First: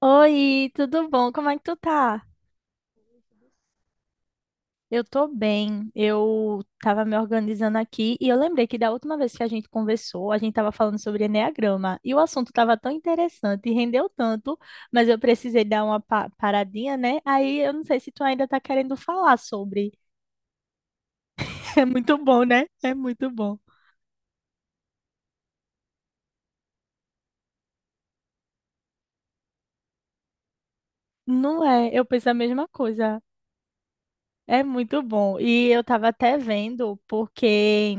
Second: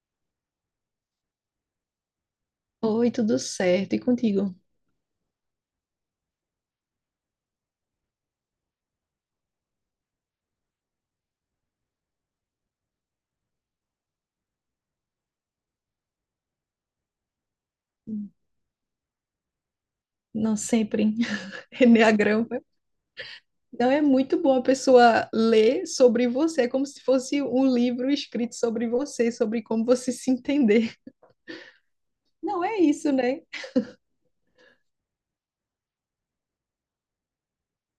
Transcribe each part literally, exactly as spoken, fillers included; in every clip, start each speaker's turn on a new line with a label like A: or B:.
A: Oi, tudo bom? Como é que tu tá?
B: Oi, tudo certo? E contigo?
A: Eu tô bem. Eu tava me organizando aqui e eu lembrei que da última vez que a gente conversou, a gente tava falando sobre eneagrama e o assunto tava tão interessante e rendeu tanto, mas eu precisei dar uma pa- paradinha, né? Aí eu não sei se tu ainda tá querendo falar sobre.
B: Não sempre.
A: É muito bom,
B: Eneagrama.
A: né? É muito bom.
B: Não é muito bom a pessoa ler sobre você, é como se fosse um livro escrito sobre você, sobre como você se entender.
A: Não é, eu penso a
B: Não
A: mesma
B: é isso,
A: coisa.
B: né?
A: É muito bom. E eu estava até vendo, porque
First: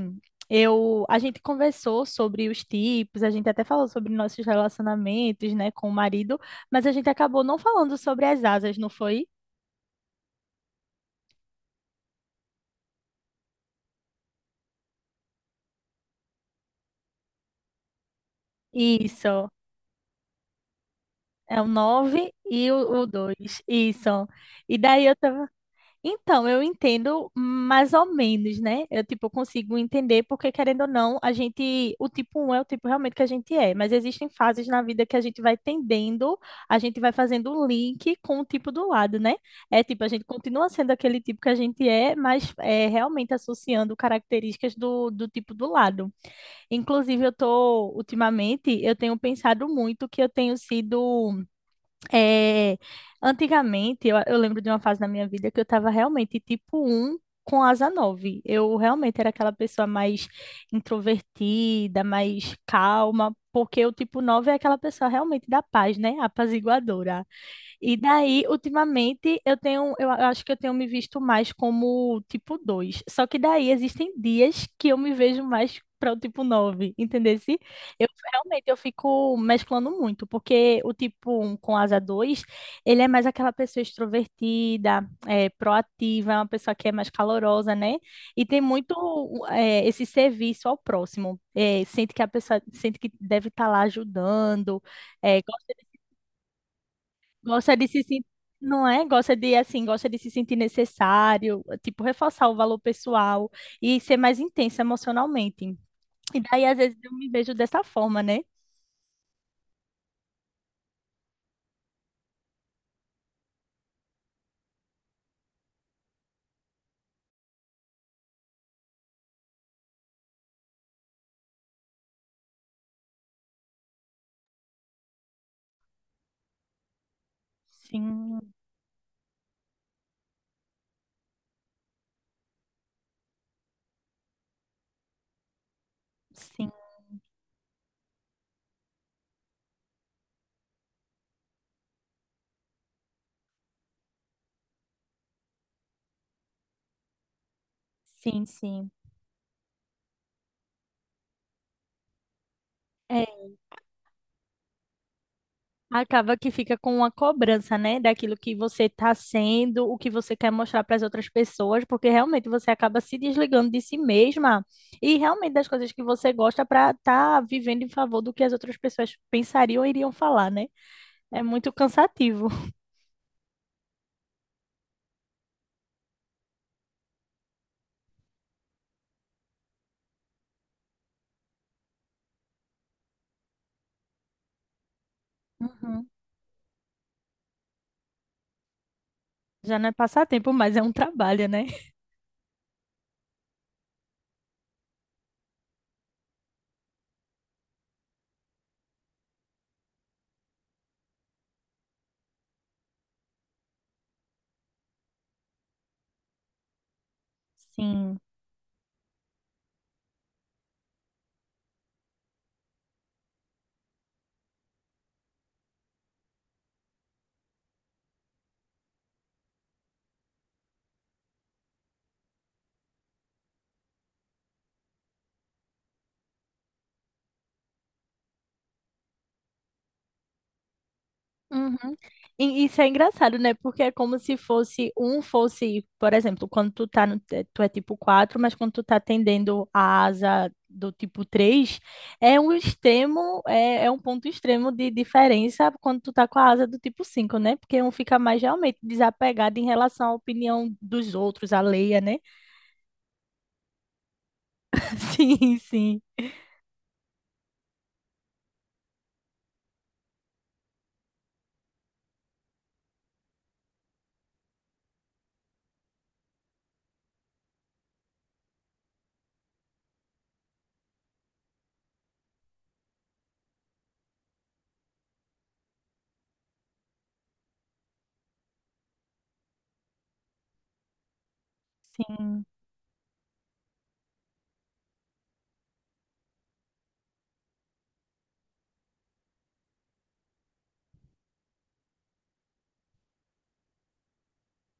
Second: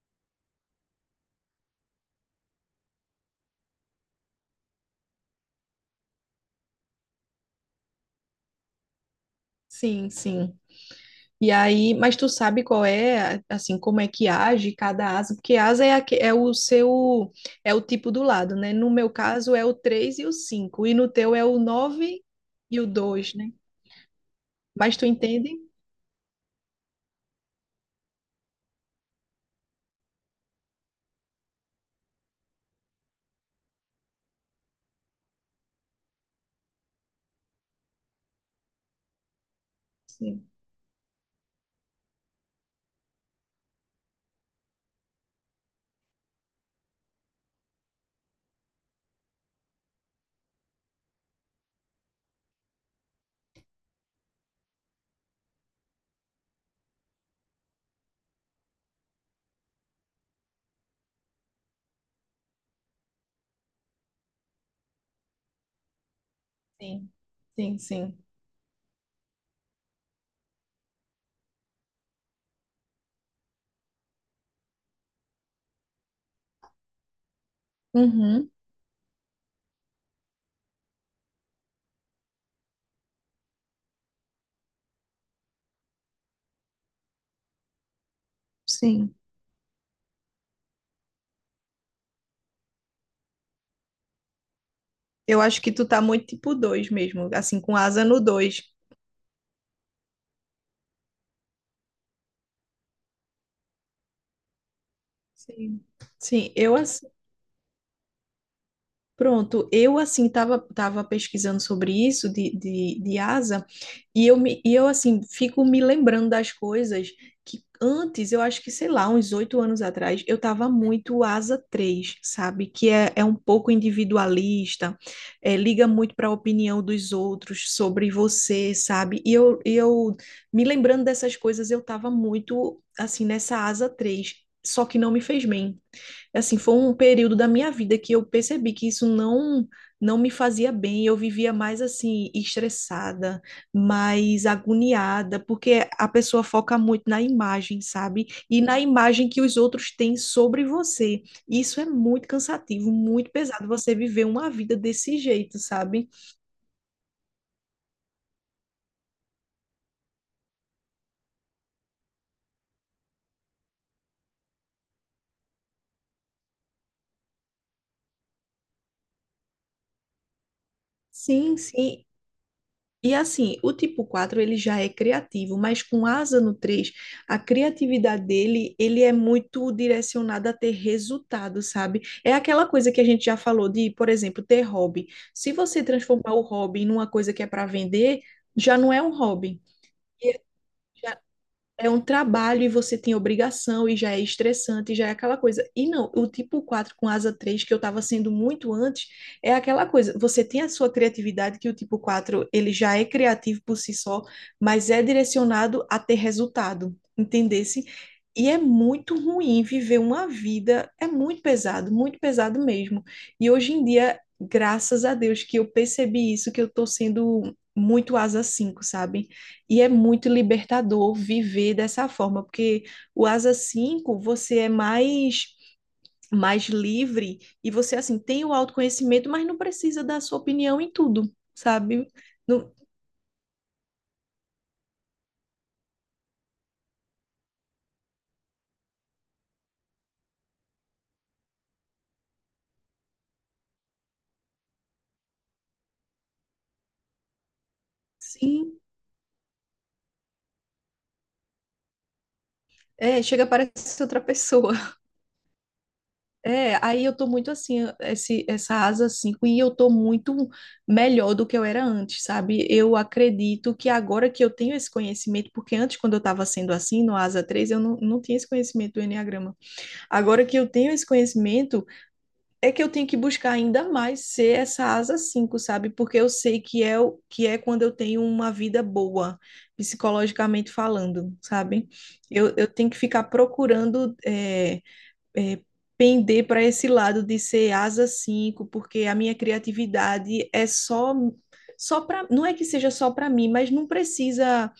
A: eu, a gente conversou sobre os tipos, a gente até falou sobre nossos relacionamentos, né, com o marido, mas a gente acabou não falando sobre as asas, não foi?
B: Sim, sim. E aí, mas tu sabe qual é, assim, como é que age cada asa? Porque asa é, aque- é o seu, é o tipo do lado, né? No meu
A: Isso.
B: caso é o três e o cinco e no teu é o
A: É o
B: nove
A: nove e
B: e o
A: o
B: dois, né?
A: dois. Isso. E
B: Mas
A: daí
B: tu
A: eu tava.
B: entende?
A: Então, eu entendo mais ou menos, né? Eu, tipo, consigo entender porque, querendo ou não, a gente, o tipo um é o tipo realmente que a gente é, mas existem fases na vida que a gente vai tendendo, a gente vai fazendo o link com o tipo do lado, né? É tipo, a gente
B: Sim,
A: continua sendo aquele tipo que a gente é, mas é realmente associando características do, do tipo do lado. Inclusive, eu tô, ultimamente, eu tenho pensado muito que eu tenho sido é, antigamente, eu, eu lembro de uma fase da minha vida que eu estava realmente tipo um com asa nove. Eu realmente era aquela pessoa mais introvertida, mais calma, porque o tipo nove é aquela pessoa realmente da paz, né?
B: sim,
A: Apaziguadora.
B: sim,
A: E
B: sim.
A: daí, ultimamente, eu tenho, eu a- acho que eu tenho me visto mais como tipo dois. Só que daí existem dias que eu me vejo mais para o tipo nove, entendeu? Eu
B: Uhum,
A: realmente eu fico mesclando muito, porque o tipo um com asa dois ele é mais aquela pessoa extrovertida, é, proativa, é uma pessoa que é mais calorosa, né? E tem muito
B: sim.
A: é, esse serviço ao próximo. É, sente que a pessoa sente que deve estar lá ajudando,
B: Eu
A: é,
B: acho que
A: gosta.
B: tu tá muito tipo dois mesmo, assim,
A: Gosta
B: com
A: de se
B: asa no
A: sentir,
B: dois.
A: não é? Gosta de, assim, gosta de se sentir necessário, tipo, reforçar o valor pessoal e ser mais intensa emocionalmente.
B: Sim.
A: E
B: Sim,
A: daí,
B: eu,
A: às vezes,
B: assim,
A: eu me vejo dessa forma, né?
B: pronto, eu assim tava, tava pesquisando sobre isso de, de, de asa e eu, me, e eu assim fico me lembrando das coisas que antes, eu acho que sei lá, uns oito anos atrás, eu tava muito asa três, sabe? Que é, é um pouco individualista, é, liga muito para a opinião dos outros sobre
A: Sim,
B: você, sabe? E eu, e eu me lembrando dessas coisas, eu tava muito assim nessa asa três, só que não me fez bem, assim,
A: sim,
B: foi um período da minha vida que eu percebi que isso não não me fazia bem, eu vivia mais assim estressada, mais agoniada, porque a pessoa foca muito na imagem, sabe?
A: sim,
B: E na
A: sim.
B: imagem que os outros têm sobre você. Isso é muito cansativo, muito
A: É,
B: pesado você viver uma vida desse jeito, sabe?
A: acaba que fica com uma cobrança, né, daquilo que você está sendo, o que você quer mostrar para as outras pessoas, porque realmente você acaba se desligando de si mesma e realmente das coisas que você gosta para estar vivendo em favor do que as outras pessoas pensariam ou iriam falar, né? É
B: Sim,
A: muito
B: sim.
A: cansativo.
B: E assim, o tipo quatro ele já é criativo, mas com asa no três, a criatividade dele, ele é muito direcionada a ter resultado, sabe? É aquela coisa que a gente já falou de, por exemplo, ter hobby. Se você
A: Uhum.
B: transformar o hobby numa coisa que é para vender, já não é um hobby,
A: Já não é passatempo, mas é um trabalho, né?
B: é um trabalho e você tem obrigação e já é estressante, e já é aquela coisa. E não, o tipo quatro com asa três que eu estava sendo muito antes, é aquela coisa. Você tem a sua criatividade, que o tipo quatro ele já é criativo por si só, mas é direcionado a ter resultado, entendesse?
A: Sim.
B: E é muito ruim viver uma vida, é muito pesado, muito pesado mesmo. E hoje em dia, graças a Deus que eu percebi isso, que eu tô sendo muito asa cinco, sabe? E é muito libertador viver dessa forma, porque o asa cinco você é mais, mais livre e você assim tem o autoconhecimento, mas não precisa dar sua opinião em tudo,
A: Uhum.
B: sabe?
A: E
B: Não,
A: isso é engraçado, né? Porque é como se fosse um fosse, por exemplo, quando tu tá no, te- tu é tipo quatro, mas quando tu tá atendendo a asa do tipo três, é um extremo, é, é um ponto extremo de diferença quando tu tá com a asa do tipo cinco, né? Porque um fica mais realmente
B: sim,
A: desapegado em relação à opinião dos outros, alheia, né?
B: é, chega parece ser outra pessoa.
A: Sim, sim.
B: É, aí eu tô muito assim, esse, essa asa cinco e eu tô muito melhor do que eu era antes, sabe? Eu acredito que agora que eu tenho esse conhecimento, porque antes, quando eu tava sendo assim, no asa três, eu não, não tinha esse conhecimento do Enneagrama. Agora que eu tenho esse conhecimento, é que eu tenho que buscar ainda mais ser essa asa cinco, sabe? Porque eu sei que é, o- que é quando eu tenho uma vida boa, psicologicamente falando, sabe?
A: Sim.
B: Eu, eu tenho que ficar procurando é, é, pender para esse lado de ser asa cinco, porque a minha criatividade é só. Só para, não é que seja só para mim, mas não precisa,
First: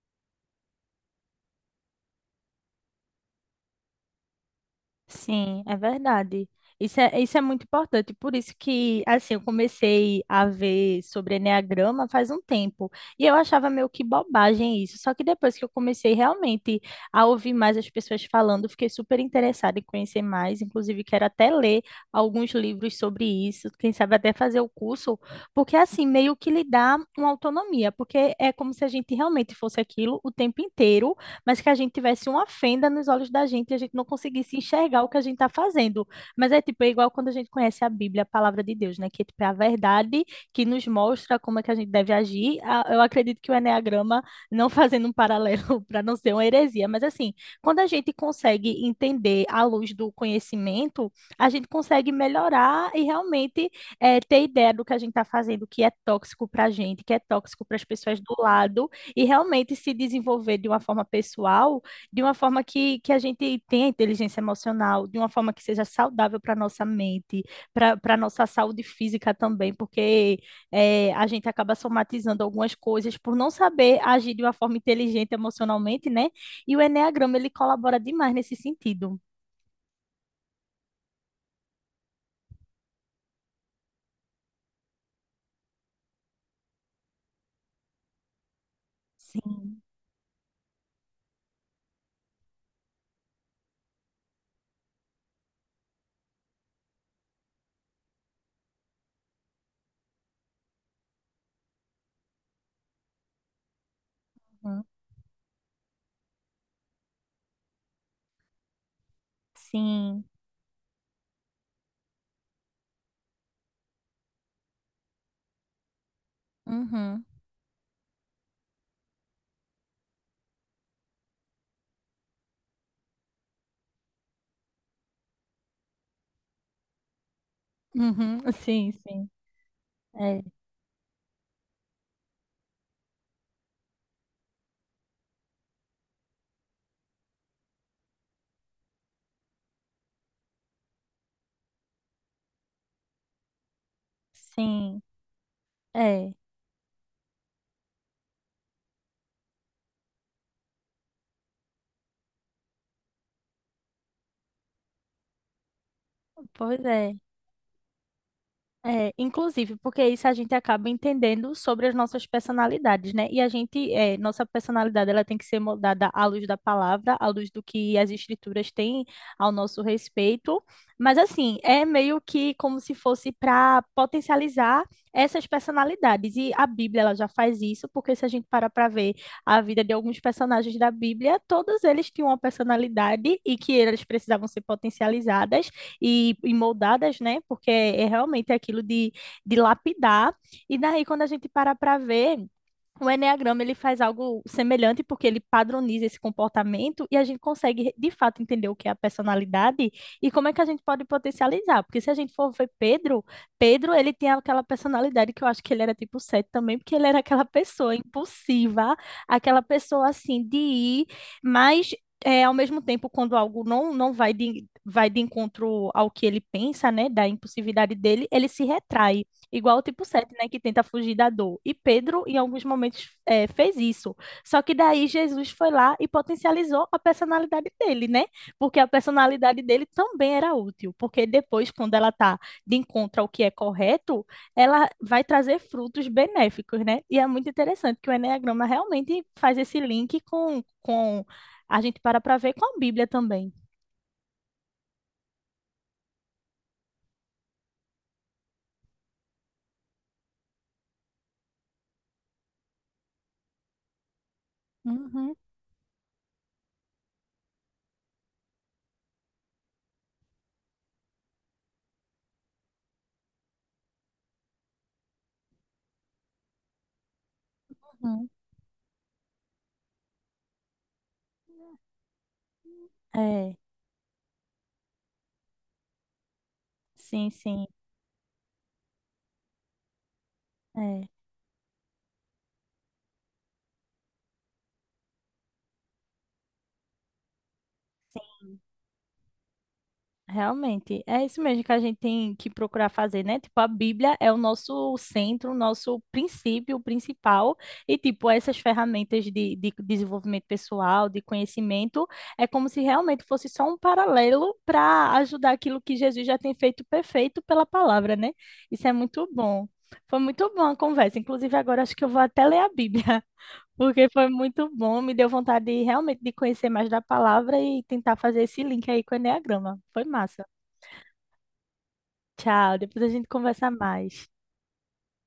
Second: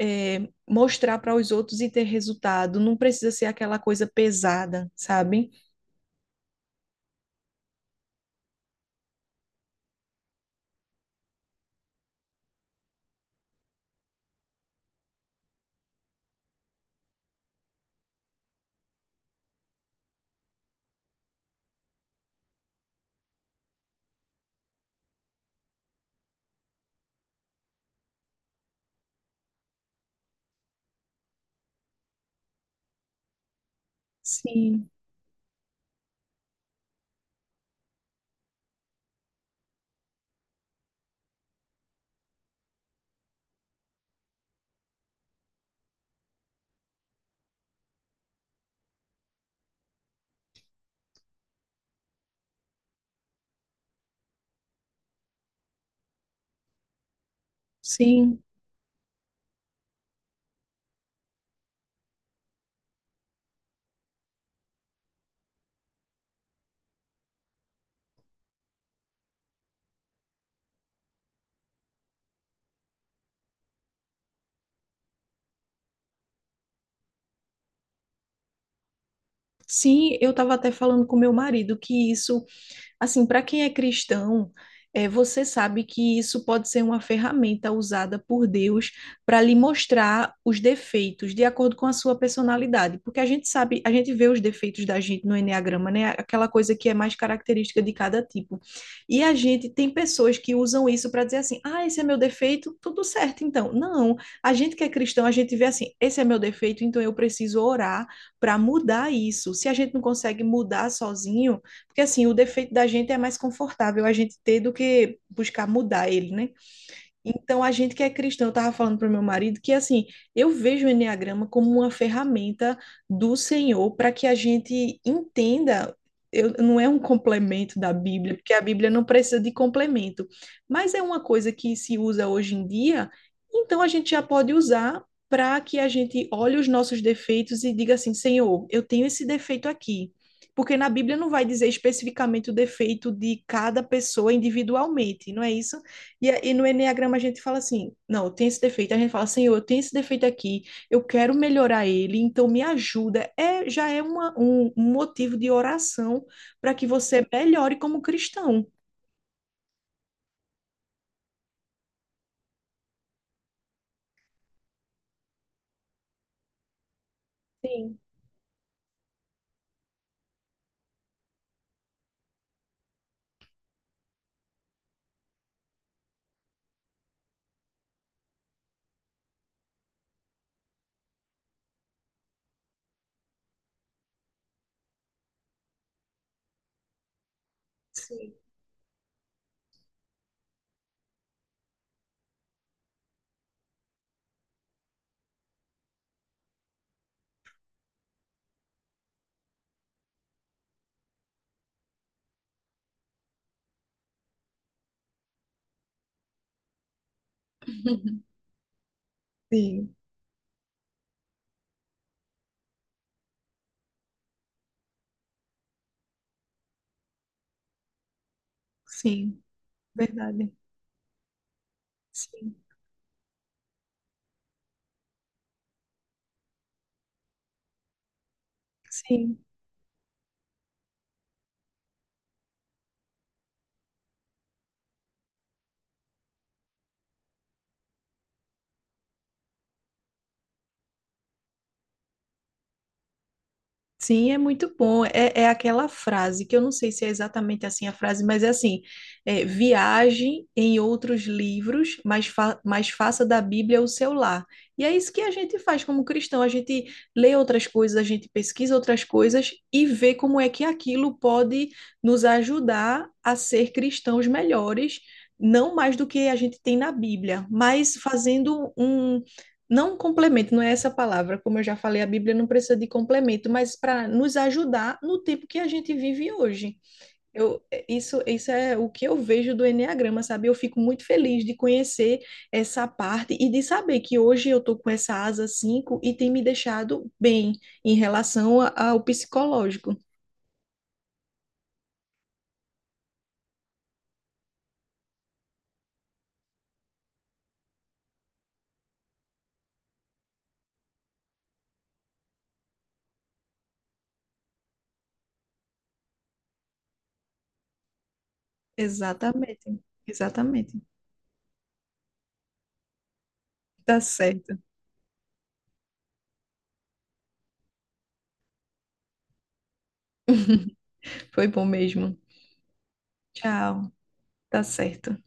B: é, mostrar para os outros e ter resultado, não precisa ser aquela coisa pesada, sabe?
A: Sim, é verdade. Isso é, isso é muito importante. Por isso que, assim, eu comecei a ver sobre enneagrama faz um tempo. E eu achava meio que bobagem isso. Só que depois que eu comecei realmente a ouvir mais as pessoas falando, eu fiquei super interessada em conhecer mais. Inclusive, quero até ler alguns livros sobre isso. Quem sabe até fazer o curso. Porque, assim, meio que lhe dá uma autonomia. Porque é como se a gente realmente fosse aquilo o tempo inteiro mas que a gente tivesse uma fenda nos olhos da gente e a gente não conseguisse
B: Sim,
A: enxergar o que a gente está fazendo. Mas é tipo, é igual quando a gente conhece a Bíblia, a palavra de Deus, né? Que é tipo, é a verdade que nos mostra como é que a gente deve agir. A- Eu acredito que o enneagrama, não fazendo um paralelo para não ser uma heresia, mas assim, quando a gente consegue entender à luz do conhecimento, a gente consegue melhorar e realmente eh, ter ideia do que a gente está fazendo, que é tóxico para a gente, que é tóxico para as pessoas do
B: sim,
A: lado e realmente se desenvolver de uma forma pessoal, de uma forma que, que a gente tenha inteligência emocional, de uma forma que seja saudável para a nossa mente, para para a nossa saúde física também, porque é, a gente acaba somatizando algumas coisas por não saber agir de uma forma inteligente emocionalmente, né? E o Eneagrama, ele colabora demais nesse sentido.
B: sim. Eu estava até falando com meu marido que isso, assim, para quem é cristão, é, você sabe que isso pode ser uma ferramenta usada por Deus para lhe
A: Sim,
B: mostrar os defeitos de acordo com a sua personalidade, porque a gente sabe, a gente vê os defeitos da gente no enneagrama, né? Aquela coisa que é mais característica de cada tipo. E a gente tem pessoas que usam isso para dizer assim: "Ah, esse é meu defeito, tudo certo então". Não, a gente que é cristão, a gente vê assim: "Esse é meu defeito, então eu preciso orar para mudar isso". Se a gente não
A: sim.
B: consegue mudar sozinho, porque assim, o defeito da gente é mais confortável a gente ter do que buscar mudar ele, né?
A: Uhum,
B: Então, a gente que é cristão, eu estava falando para o meu marido que, assim, eu vejo o Enneagrama como uma ferramenta do Senhor para que a gente entenda. Eu, não é um complemento da Bíblia,
A: uhum,
B: porque a Bíblia
A: sim,
B: não
A: sim.
B: precisa de complemento,
A: É,
B: mas é uma coisa que se usa hoje em dia, então a gente já pode usar para que a gente olhe os nossos defeitos e diga assim: Senhor, eu tenho esse defeito aqui. Porque na Bíblia não vai dizer especificamente o defeito de cada pessoa
A: sim,
B: individualmente, não é isso? E,
A: é.
B: a- e no Enneagrama a gente fala assim, não, eu tenho esse defeito. A gente fala, Senhor, eu tenho esse defeito aqui, eu quero melhorar ele, então me ajuda. É, já é uma, um, um motivo de oração para
A: Pois
B: que
A: é.
B: você melhore como cristão.
A: É, inclusive, porque isso a gente acaba entendendo sobre as nossas personalidades, né? E a gente, é, nossa personalidade, ela tem que ser moldada à luz da palavra, à luz do que
B: Sim,
A: as escrituras têm ao nosso respeito. Mas, assim, é meio que como se fosse para potencializar essas personalidades. E a Bíblia, ela já faz isso, porque se a gente parar para ver a vida de alguns personagens da Bíblia, todos eles tinham uma personalidade e que eles precisavam ser potencializadas e, e moldadas, né? Porque é
B: sim.
A: realmente aquilo de, de lapidar. E daí, quando a gente para para ver. O enneagrama ele faz algo semelhante porque ele padroniza esse comportamento e a gente consegue de fato entender o que é a personalidade e como é que a gente pode potencializar. Porque se a gente for ver Pedro, Pedro ele tinha aquela personalidade que eu acho que ele era tipo sete também, porque ele era aquela pessoa impulsiva, aquela
B: Sim,
A: pessoa assim de ir, mas é, ao mesmo tempo, quando algo não, não vai de, vai de encontro ao que ele pensa, né, da impulsividade dele, ele se retrai,
B: sim,
A: igual o tipo sete, né,
B: verdade.
A: que tenta fugir da dor. E Pedro, em
B: Sim,
A: alguns momentos, é, fez isso. Só que daí Jesus foi lá e potencializou a personalidade dele, né? Porque a
B: sim.
A: personalidade dele também era útil, porque depois, quando ela tá de encontro ao que é correto, ela vai trazer frutos benéficos, né? E é muito interessante que o Enneagrama realmente faz esse link com, com a gente para para ver com a Bíblia também.
B: Sim, é muito bom. É, é aquela frase que eu não sei se é exatamente assim a frase, mas é assim: é, viaje em outros livros, mas, fa mas faça da Bíblia o seu lar. E é isso que a
A: Uhum,
B: gente faz como cristão: a gente lê outras coisas, a gente pesquisa outras coisas e vê como é que aquilo pode nos ajudar a ser cristãos melhores, não mais do que a gente tem na Bíblia, mas
A: uhum.
B: fazendo um não complemento, não é essa palavra, como eu já falei, a Bíblia não precisa de complemento,
A: É,
B: mas para nos ajudar no tempo que a gente vive hoje.
A: sim,
B: Eu,
A: sim,
B: é, isso, isso é o que eu vejo do Enneagrama, sabe? Eu fico muito
A: é,
B: feliz de conhecer essa parte e de saber que hoje eu estou com essa asa cinco e tem me deixado bem em
A: sim,
B: relação a- ao psicológico.
A: realmente. É isso mesmo que a gente tem que procurar fazer, né? Tipo, a Bíblia é o nosso centro, o nosso princípio principal, e tipo, essas ferramentas de, de desenvolvimento pessoal, de conhecimento, é como se realmente fosse só um paralelo para ajudar aquilo que Jesus já tem feito perfeito pela palavra, né? Isso é muito bom.
B: Exatamente,
A: Foi muito boa a
B: exatamente.
A: conversa. Inclusive, agora acho que eu vou até ler a Bíblia.
B: Tá
A: Porque foi
B: certo.
A: muito bom, me deu vontade de, realmente de conhecer mais da palavra e tentar fazer esse link aí com o Eneagrama. Foi massa.
B: Foi bom mesmo.
A: Tchau, depois a gente conversa
B: Tchau.
A: mais.
B: Tá certo.